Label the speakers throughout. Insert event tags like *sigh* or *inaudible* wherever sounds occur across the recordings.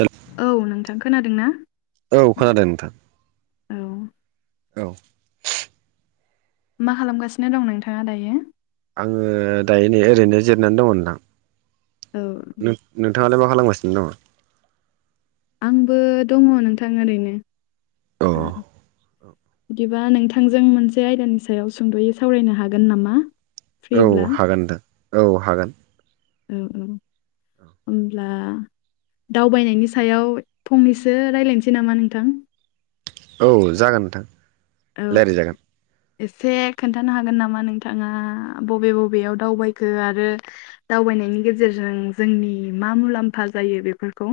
Speaker 1: ओं
Speaker 2: औ नोंथां खोनादों ना
Speaker 1: औ खोनादों नोंथां
Speaker 2: औ
Speaker 1: औ
Speaker 2: मा खालामगासिनो दं नोंथाङा दायो
Speaker 1: आङो दायो नै ओरैनो जिरनानै दंलां
Speaker 2: औ
Speaker 1: नोंथाङालाय मा खालामगासिनो दङ
Speaker 2: आंबो दङ नोंथां ओरैनो
Speaker 1: औ
Speaker 2: बिदिबा नोंथांजों मोनसे आयदानि सायाव सुंद'यै सावरायनो हागोन नामा
Speaker 1: औ
Speaker 2: फ्रिब्ला?
Speaker 1: हागोन दे औ हागोन
Speaker 2: औ औ होनब्ला दावबायनायनि सायाव फंनैसो रायज्लायनोसै नामा नोंथां
Speaker 1: औ जागोन नोंथां
Speaker 2: औ
Speaker 1: रायज्लायजागोन
Speaker 2: एसे खोन्थानो हागोन नामा नोंथाङा बबे बबेयाव दावबायखो आरो दावबायनायनि गेजेरजों जोंनि मा मुलाम्फा जायो बेफोरखौ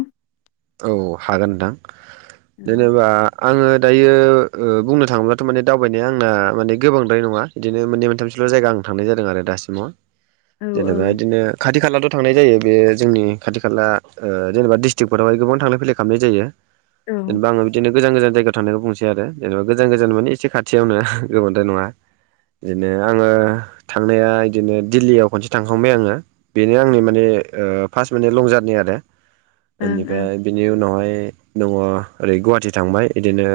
Speaker 1: औ हागोन नोंथां
Speaker 2: औ
Speaker 1: जेनेबा आङो दायो बुंनो थाङोब्लाथ' माने दावबायनाया आंना माने गोबांद्राय नङा बिदिनो मोननै मोनथामसल' जायगा आं थांनाय जादों आरो दासिमाव
Speaker 2: औ
Speaker 1: जेनेबा बिदिनो खाथि खालाथ' थांनाय जायो बे जोंनि खाथि खाला जेनेबा डिस्ट्रिक् बेवहाय गोबांलाय फैलाय खालामनाय जायो
Speaker 2: ओं
Speaker 1: जेनेबा आं बिदिनो गोजान गोजान जायगायाव थानायनायखौ बुंसै आरो जेनेबा गोजान गोजान माने एसे खाथियावनो गोबांथ नङा बिदिनो आङो थांनाया बिदिनो दिल्लीयाव खनसे थांखांबाय आङो बेनो आंनि माने फार्स्ट माने लं जार्नि आरो
Speaker 2: ओं
Speaker 1: बेनिफ्राय बिनि उनावहाय दङ ओरै गुवाहाटिी थांबाय बिदिनो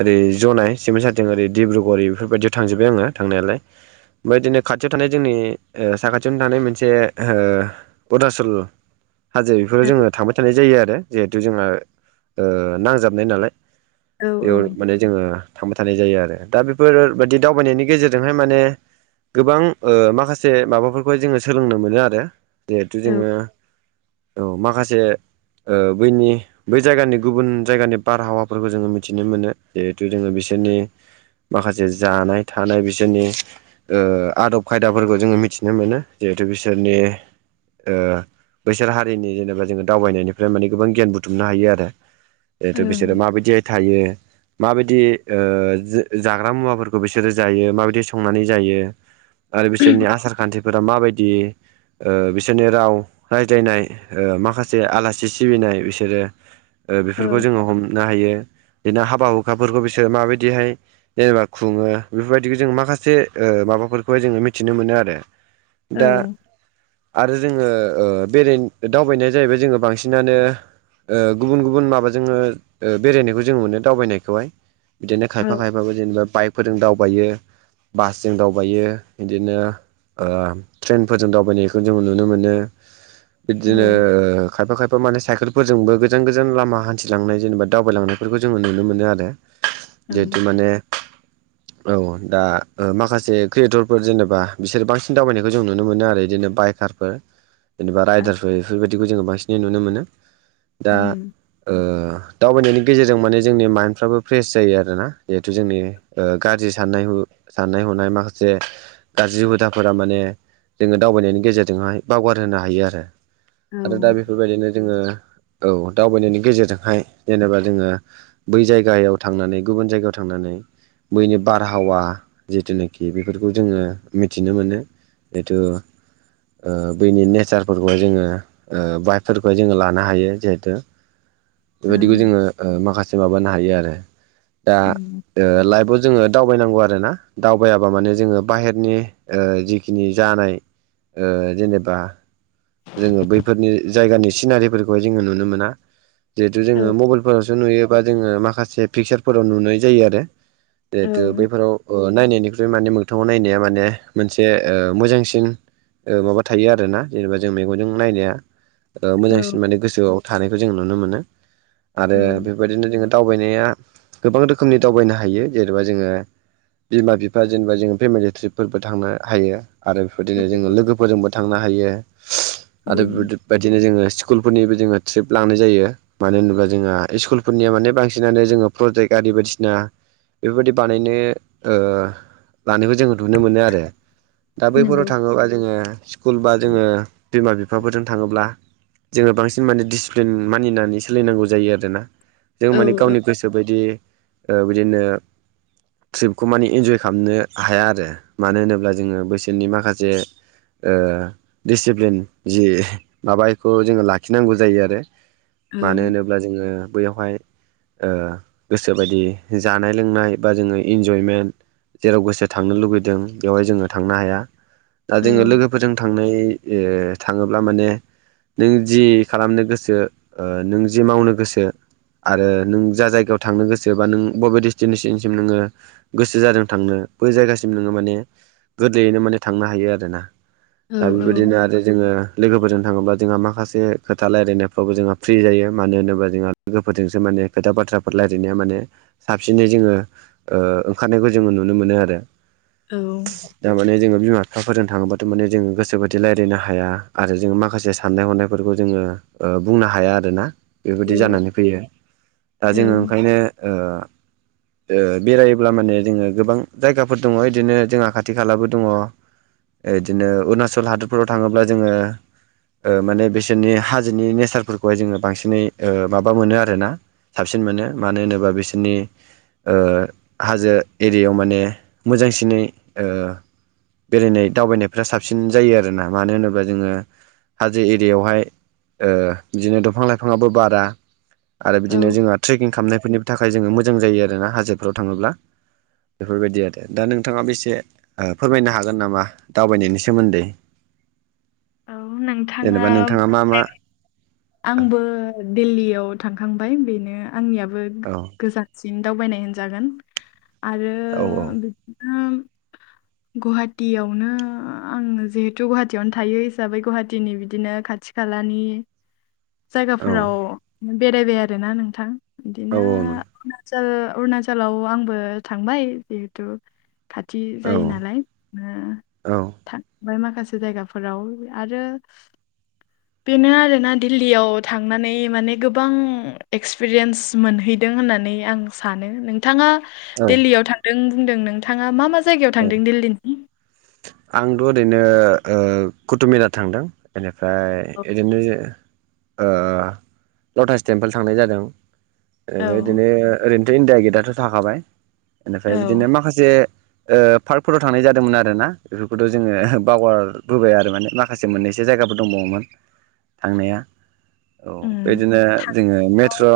Speaker 1: ओरै जनाय सिमेट साराथिं ओरै डब्रुगरि बेफोरबायदियाव थांजोब्बाय आङो थांनायालाय ओमफ्रायदिनो खाथियाव थानाय जोंनि साखाथियावनो थानाय मोनसे खदा सल हाजो बेफोराव
Speaker 2: ओं
Speaker 1: जोङो थांबाय थानाय जायो आरो जिहेथु जोंहा नांजाबनाय नालाय
Speaker 2: औ
Speaker 1: बेयाव माने जोङो थांबाय थानाय जायो आरो दा बेफोरबायाददि दावबायनायनि गेजेरजोंहाय माने गोबां माखासे माबाफोरखौहाय जोङो सोलोंनो मोनो आरो जिहेथु
Speaker 2: औ
Speaker 1: जोङो औ माखासे बैनि बै जायगानि गुबुन जायगानि बारहावाफोरखौ जोङो मिथिनो मोनो जिहेथु जोङो बिसोरनि माखासे जानाय थानाय बिसोरनि आदब खायदाफोरखौ जोङो मिथिनो मोनो जिहेथु बिसोरनि बोसोर हारिनि जेनेबा जोङो दावबायनायनि बेफ्राय माने गोबां गियान बुथुमनो हायो आरो जिेथु बिसोरो
Speaker 2: ओं
Speaker 1: माबायदिहाय थायो माबायदि जाग्रा मुवाफोरखौ बिसोरो जायो माबायदि संनानै जायो
Speaker 2: *inaudible*
Speaker 1: आरो बिसोरनि आसार खान्थिफोरा माबायदि बिसोरनि राव राय्लायनाय माखासे आला सि सिबिनाय बिसोरो
Speaker 2: औ
Speaker 1: बेफोरखौ जोङो हमनो हायो बिदिनो हाबा हुखाफोरखौ बिसोरो माबायदिहाय जेनेबा खुङो बेफोरबायदिखौ जोङो माखासे माबाफोरखौहाय जोङो मिथिनो मोनो आरो
Speaker 2: औ
Speaker 1: दा आरो जोङो बेराय दावबायनाया जाहैबाय जोङो बांसिन बिसिनानो गुबुन गुबुन माबाजोंनो बेरायनायखौ जों मोनो दावबायनायखौहाय बिदिनो
Speaker 2: औ
Speaker 1: खायफा खायफाबो जेनेबा बाइकफोरजों दावबायो बासजों दावबायो बिदिनो ट्रेनफोरजों दावबायनायखौ जों नुनो मोनो
Speaker 2: औ
Speaker 1: बिदिनो खायफा खायफा बे माने साइकेलफोरजोंबो गोजान गोजान लामा हान्थिलांनाय जेनेबा दावबायलांनायफोरखौ जोङो नुनो मोनो आरो जिहेतु
Speaker 2: ओं
Speaker 1: माने
Speaker 2: *inaudible*
Speaker 1: औ दा माखासे क्रियेटरफोर जेनेबा बिसोर बांसिन दावबायनायखौ जों नुनो मोनो आरो जेनेबा बाइकारफोर
Speaker 2: *inaudible*
Speaker 1: जेनेबा
Speaker 2: आब
Speaker 1: रायदारफोर बेफोरबायदिखौ जोङो बांसिनै नुनो मोनो दा
Speaker 2: उम
Speaker 1: ओ
Speaker 2: *inaudible*
Speaker 1: दावबायनायनि गेजेरजों माने जोंनि माइन्दफ्राबो फ्रेस जायो आरोोना जिहेतु जोंनि गाज्रि साननाय ह साननाय हनाय माखासे गाज्रि हुदाफोरा माने जोङो दावबायनायनि गेजेरजोंहाय बावगार होनोनो हायो आरो
Speaker 2: औ
Speaker 1: आरो दा बेफोरबायदिनो जोङो औ दावबायनायनि गेजेरजोंहाय जेनेबा जोङो बै जायगायाव थांनानै गुबुन जायगायाव थांनानै बैनि बारहावा जिथुनाखि बेफोरखौ जोङो मिथिनो मोनो जिथु बनि नेचारफोरखौहाय जोङो बाय फोरखौहाय जोङो लानो हायो जिहेथु बेबायदिखौ
Speaker 2: ओं
Speaker 1: जोङो माखासे माबानो हायो आरो दा
Speaker 2: उम
Speaker 1: लाइफआव जोङो आरो ना दावबायाबा माने जोङो बाहेरनि जिखिनि जानाय जेनेबा जोङो बैफोरनि जायगानि सिनारिफोरखौहाय जोङो नुनो मोना जिहेथु
Speaker 2: औ
Speaker 1: जोङो मबल फोरावसो नुयोबा जोङो माखासे पिकसारफोराव नुनाय जायो आरो
Speaker 2: औ
Speaker 1: जिहेतु बैफोराव नायनायनिख्रुइ माने मोगथाङाव नायनाया माने मोनसे मोजांसिन ओ माबा थायो आरोना जेनेबा जों मेगनजों नायनाया ओ
Speaker 2: औ
Speaker 1: मोजांसिन माने गोसोआव थानायखौ जों नुनो मोनो आरो
Speaker 2: औ
Speaker 1: बे बेबायदिनो जोङो दावबायनाया गोबां रोखोमनि दावबायनो हायो जेनेबा जोङो बिमा-बिफा जेनेबा जोङो फेमिलि ट्रिपफोरबो थांनो हायो आरो बेफोरदिनो जोङो लोगोफोरजोंबो थांनो हायो आरो
Speaker 2: उम
Speaker 1: बेफोरबादि बादिनो जोङो स्कुलफोरनिबो जोङो ट्रिप लांनाय जायो मानो होनोब्ला जोंहा इस्कुलफोरनिया माने बांसिनानो जोङो प्रजेक्ट आरि बायदिसिना बेफोरबायदि बानायनो ओ लानोबो जोङो नुनो मोनो आरो दा बैफोराव
Speaker 2: नंगौ
Speaker 1: थाङोबा जोङो स्कुल बा जोङो बिमा-बिफाफोरजों थाङोब्ला जोङो बांसिन माने डिसिप्लिन मानिनानै सोलिनांगौ जायो आरोना जों
Speaker 2: औ
Speaker 1: माने गावनि गोसो बायदि ओ बिदिनो ट्रिपखौ मानि इन्जय खामनो हाया आरो मानो होनोब्ला जोङो बैसोरनि माखासे ओ दिसिप्लिन जि माबाखौ जोङो लाखिनांगौ जायो आरो
Speaker 2: औ
Speaker 1: मानो होनोब्ला जोङो बैयावहाय ओ गोसोबायदि जानाय-लोंनाय बा जोङो इन्जयमेन्ट जेराव गोसो थांनो लुुबैदों बेवहाय जोङो थांनो हाया दा
Speaker 2: औ
Speaker 1: जोङो लोगोफोरजों थांनाय ओ थाङोब्ला माने नों जि खालामनो गोसो ओ नों जि मावनो गोसो आरो नों जा जायगायाव थांनो गोसोबा नों बबे डेस्टिनेसनसिम नोङो गोसो जादों थांनो बै जायगासिम नोङो माने गोदोयैनो माने थांनो हायो आरोना
Speaker 2: औ
Speaker 1: दा बेबायदिनो आरो जोङो लोगोफोरजों थाङोब्ला जोंहा माखासे खोथा रायलायनायफ्रावबो जोंहा फ्रि जायो मानो होनोबा जोंहा लोगोफोरजोंसो माने खोथा बाथ्राफोर रायलायनाया माने साबसिनै जोङो ओ ओंखारनायखौ जोङो नुनो मोनो आरो
Speaker 2: औ
Speaker 1: दा माने जोङो बिमा-बिफाफोरजों थाङोबाथ' माने जों गोसोबायदि रायलायनो हाया आरो जों माखासे जे साननाय-हनायफोरखौ जोङो ओ बुंनो हाया आरोना बिबायदि
Speaker 2: औ
Speaker 1: जानानै फैयो दा जोङो
Speaker 2: औ
Speaker 1: ओंखायनो ओ ओ बेरायोब्ला माने जोङो गोबां जायगाफोर दङ' इदिनो जोंहा खाथि खालाबो दङ' ओ इदिनो अरुणाचल हादरफोराव थाङोब्ला जोङो ओ माने बिसोरनि हाजोनि नेचारफोरखौहाय जोङो बांसिनै ओ माबा मोनो आरोना साबसिन मोनो मानो होनोबा बिसोरनि ओ हाजो एरियायाव माने मोजांसिनै ओ बेरायनाय दावबायनायफोरा साबसिन जायो आरोना मानो होनोब्ला जोङो हाजो एरियावहाय ओ बिदिनो दंफां-लाइफाङाबो बारा आरो
Speaker 2: औ
Speaker 1: बिदिनो जोंहा ट्रेकिं खामनायफोरनिबो थाखाय जोङो मोजां जायो आरोना हाजोफोराव थाङोब्ला बेफोरबायदि आरो दा नोंथाङाबो एसे फोरमायनो हागोन नामा दावबायनायनि सोमोन्दै
Speaker 2: औ नोंथाङा
Speaker 1: जेनेबा नोंथाङा मा मा
Speaker 2: बे आंबो दिल्लियाव थांखांबाय बेनो आंनियाबो
Speaker 1: औ
Speaker 2: गोजान सिन दावबायनाय होनजागोन आरो
Speaker 1: औ
Speaker 2: बिदिनो गुवाहाटियावनो आं जिहेथु गुवाहाटियावनो थायो हिसाबै गुहाटिनि बिदिनो खाथि खालानि
Speaker 1: औ
Speaker 2: जायगाफोराव बेरायबाय आरोना नोंथां
Speaker 1: औ
Speaker 2: बिदिनो
Speaker 1: औ नों
Speaker 2: अरुणाचल अरुणचलाव आंबो थांबाय जिहेथु खाथि
Speaker 1: औ
Speaker 2: जायो नालाय ओ
Speaker 1: औ
Speaker 2: थां बाय माखासे जायगाफोराव आरो बेनो आरोना दिल्लीयाव थांनानै माने गोबां एक्सपिरियेन्स मोनहैदों होननानै आं सानो नोंथाङा
Speaker 1: औ
Speaker 2: दिल्लीयाव थांदों बुंदों नोंथाङा मा मा जायगायाव थांदों दिल्लीनि
Speaker 1: आंथ' ओरैनो ओ कुटुबमिनार थांदों। बेनिफ्राय ओरैनो लटास टेम्पोल थांनाय जादों ओफ्राय
Speaker 2: औ
Speaker 1: बिदिनो ओरैनोथ' इण्डिया गेटआथ' थाखाबाय बेनिफ्राय
Speaker 2: औ
Speaker 1: बिदिनो माखासे पार्कफोराव थांनाय जादोंमोन आरो ना बेफोरखौथ' जोंङो बावगारबोबाय आरो माने माखासे मोननैसो जायगाफोर दंबावोमोन थांनाया औ
Speaker 2: उम
Speaker 1: बेदिनो जोंङो मेट्र'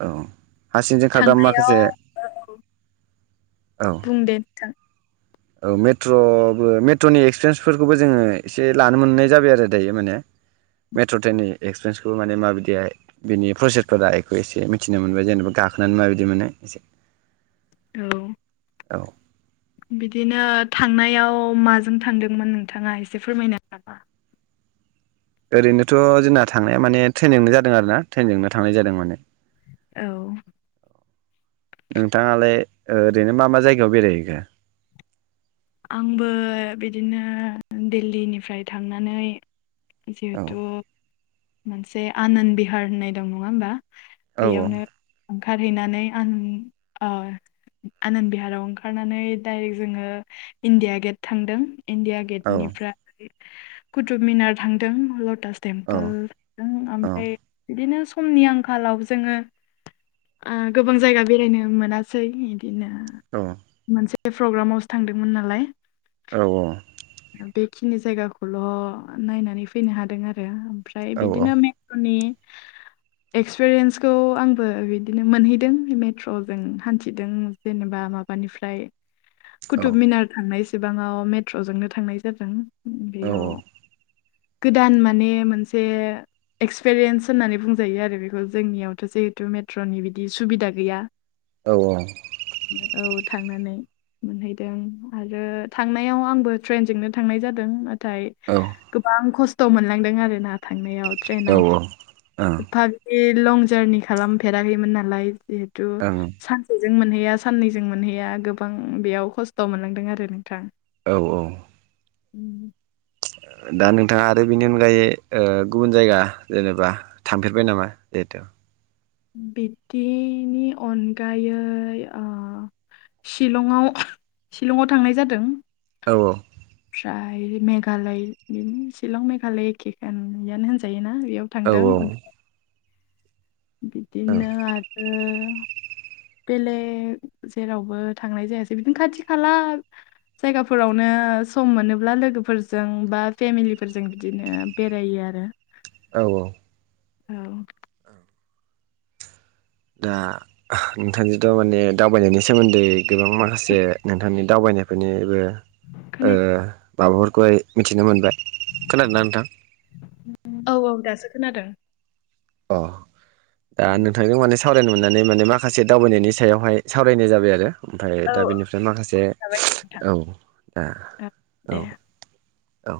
Speaker 1: औ सिंजों खारग्रा
Speaker 2: थांनायाव
Speaker 1: माखासे
Speaker 2: औ औ
Speaker 1: औ
Speaker 2: बुं दे नोंथां
Speaker 1: औ मेट्र'बो मेट्र'नि एक्सपिरियेन्सफोरखौबो जोंङो एसे लानो मोननाय जाबाय आरो दायो माने मेट्र' ट्रेननि एक्पिरियन्सखौ माने माबायदिहाय बिनि प्रसेसफोरा बेखौ एसे मिथिनो मोनबाय जेनेबा गाखोनानै माबायदि मोनो एसे
Speaker 2: औ
Speaker 1: औ
Speaker 2: बिदिनो थांनायाव माजों थांदोंमोन नोंथांङा एसे फोरमायनो नामा?
Speaker 1: ओरैनोथ' जोंना थांनाया माने ट्रेनजोंनो जादों आरोना ट्रेनजोंनो थांनाय जादों माने
Speaker 2: औ
Speaker 1: नोंथांङालाय ओरैनो मा मा जायगायाव बेरायहैखो
Speaker 2: आंबो बिदिनो दिल्लीनिफ्राय थांनानै जिहेथु
Speaker 1: औ
Speaker 2: मोनसे आनन्द बिहार होननाय दं नंङा होमबा
Speaker 1: औ
Speaker 2: बेयावनो ओंखारहैनानै आं आनन्द बिहाराव ओंखारनानै डायरेक्ट जोंङो इण्डिया गेट थांदों इण्डिया
Speaker 1: औ
Speaker 2: गेटनिफ्राय ओ कुटुब मिनार थांदों लटास
Speaker 1: औ
Speaker 2: टेम्पोल थांदों
Speaker 1: औ
Speaker 2: ओमफ्राय बिदिनो समनि आंखालाव जोंङो गोबां जायगा बेरायनो मोनासै बिदिनो
Speaker 1: औ
Speaker 2: मोनसे प्रग्रामावसो थांदोंमोन नालाय
Speaker 1: औ औ
Speaker 2: बेखिनि जायगाखौल' नायनानै फैनो हादों आरो ओमफ्राय बिदिनो नि एक्सपिरियेन्सखौ आंबो बिदिनो मोनहैदों मेट्र'जों हान्थिदों जेनेबा माबानिफ्राय कुटुब मिनार थांनाय सिबांङाव मेट्र'जोंनो थांनाय जादों बेयाव गोदान माने मोनसे एक्सपेरयेन्स होननानै बुंजायो आरो बेखौ जोंनियावथ' जिहेथु मेट्र'नि बिदि सुबिदा गैया।
Speaker 1: औ औ
Speaker 2: औ थांनानै मोनहै आरो थांनायाव आंबो ट्रेनजोंनो थांनाय जादों। नाथाय
Speaker 1: औ
Speaker 2: गोबां खस्थ' मोनलांदों आरो ना थांनायाव ट्रेनाव
Speaker 1: ओं
Speaker 2: एफाब लं जारनि खालामफेराखैमोन नालाय जि
Speaker 1: ओं
Speaker 2: सानसेजों मोनहैया साननैजों मोनहैया गोबां बेयाव खस्थ' खस्थ' मोननांदों आरो नोंथां
Speaker 1: औ औ
Speaker 2: उम
Speaker 1: दा नोंथांङा आरो बेनि अनगायै गुबुन जायगा जेनेबा थांफेरबाय नामा देथु
Speaker 2: बिदिनि अनगायै शिलंआव शिलंआव थांनाय जादों
Speaker 1: औ औ
Speaker 2: *unintelligible* ओमफ्राय मेघालय बि शिलं मेघालय एकेकानयानो होनजायोना बेयाव
Speaker 1: औ
Speaker 2: थांदों
Speaker 1: ओं
Speaker 2: ओमफ्राय बिदिनो आरो बेलेग जेरावबो थांनाय जायासै बिदिनो खाथि खाला जायगाफोरावनो सम मोनोब्ला लोगोफोरजों बा फेमिलिफोरजों बिदिनो बेरायो आरो *inaudible*
Speaker 1: औ औ
Speaker 2: औ
Speaker 1: दा नोंथांजोंथ' माने दावबायनायनि सोमोन्दै गोबां माखासे नोंथांनि दावबायनायफोरनिबो
Speaker 2: खोनाया
Speaker 1: माबाफोरखौहाय मिथिनो मोनबाय खोनादों ना नोंथां
Speaker 2: औ औ दासो खोनादों
Speaker 1: अ दा नोंथांनो माने सावरायनो मोननानै माने माखासे दावबायनायनि सायावहाय सावरायनाय जाबाय आरो ओमफ्राय
Speaker 2: औ
Speaker 1: दा बेनिफ्राय ओमफ्राय माखासे
Speaker 2: जाबाय
Speaker 1: औ
Speaker 2: नोंथां
Speaker 1: दा औ
Speaker 2: दे
Speaker 1: औ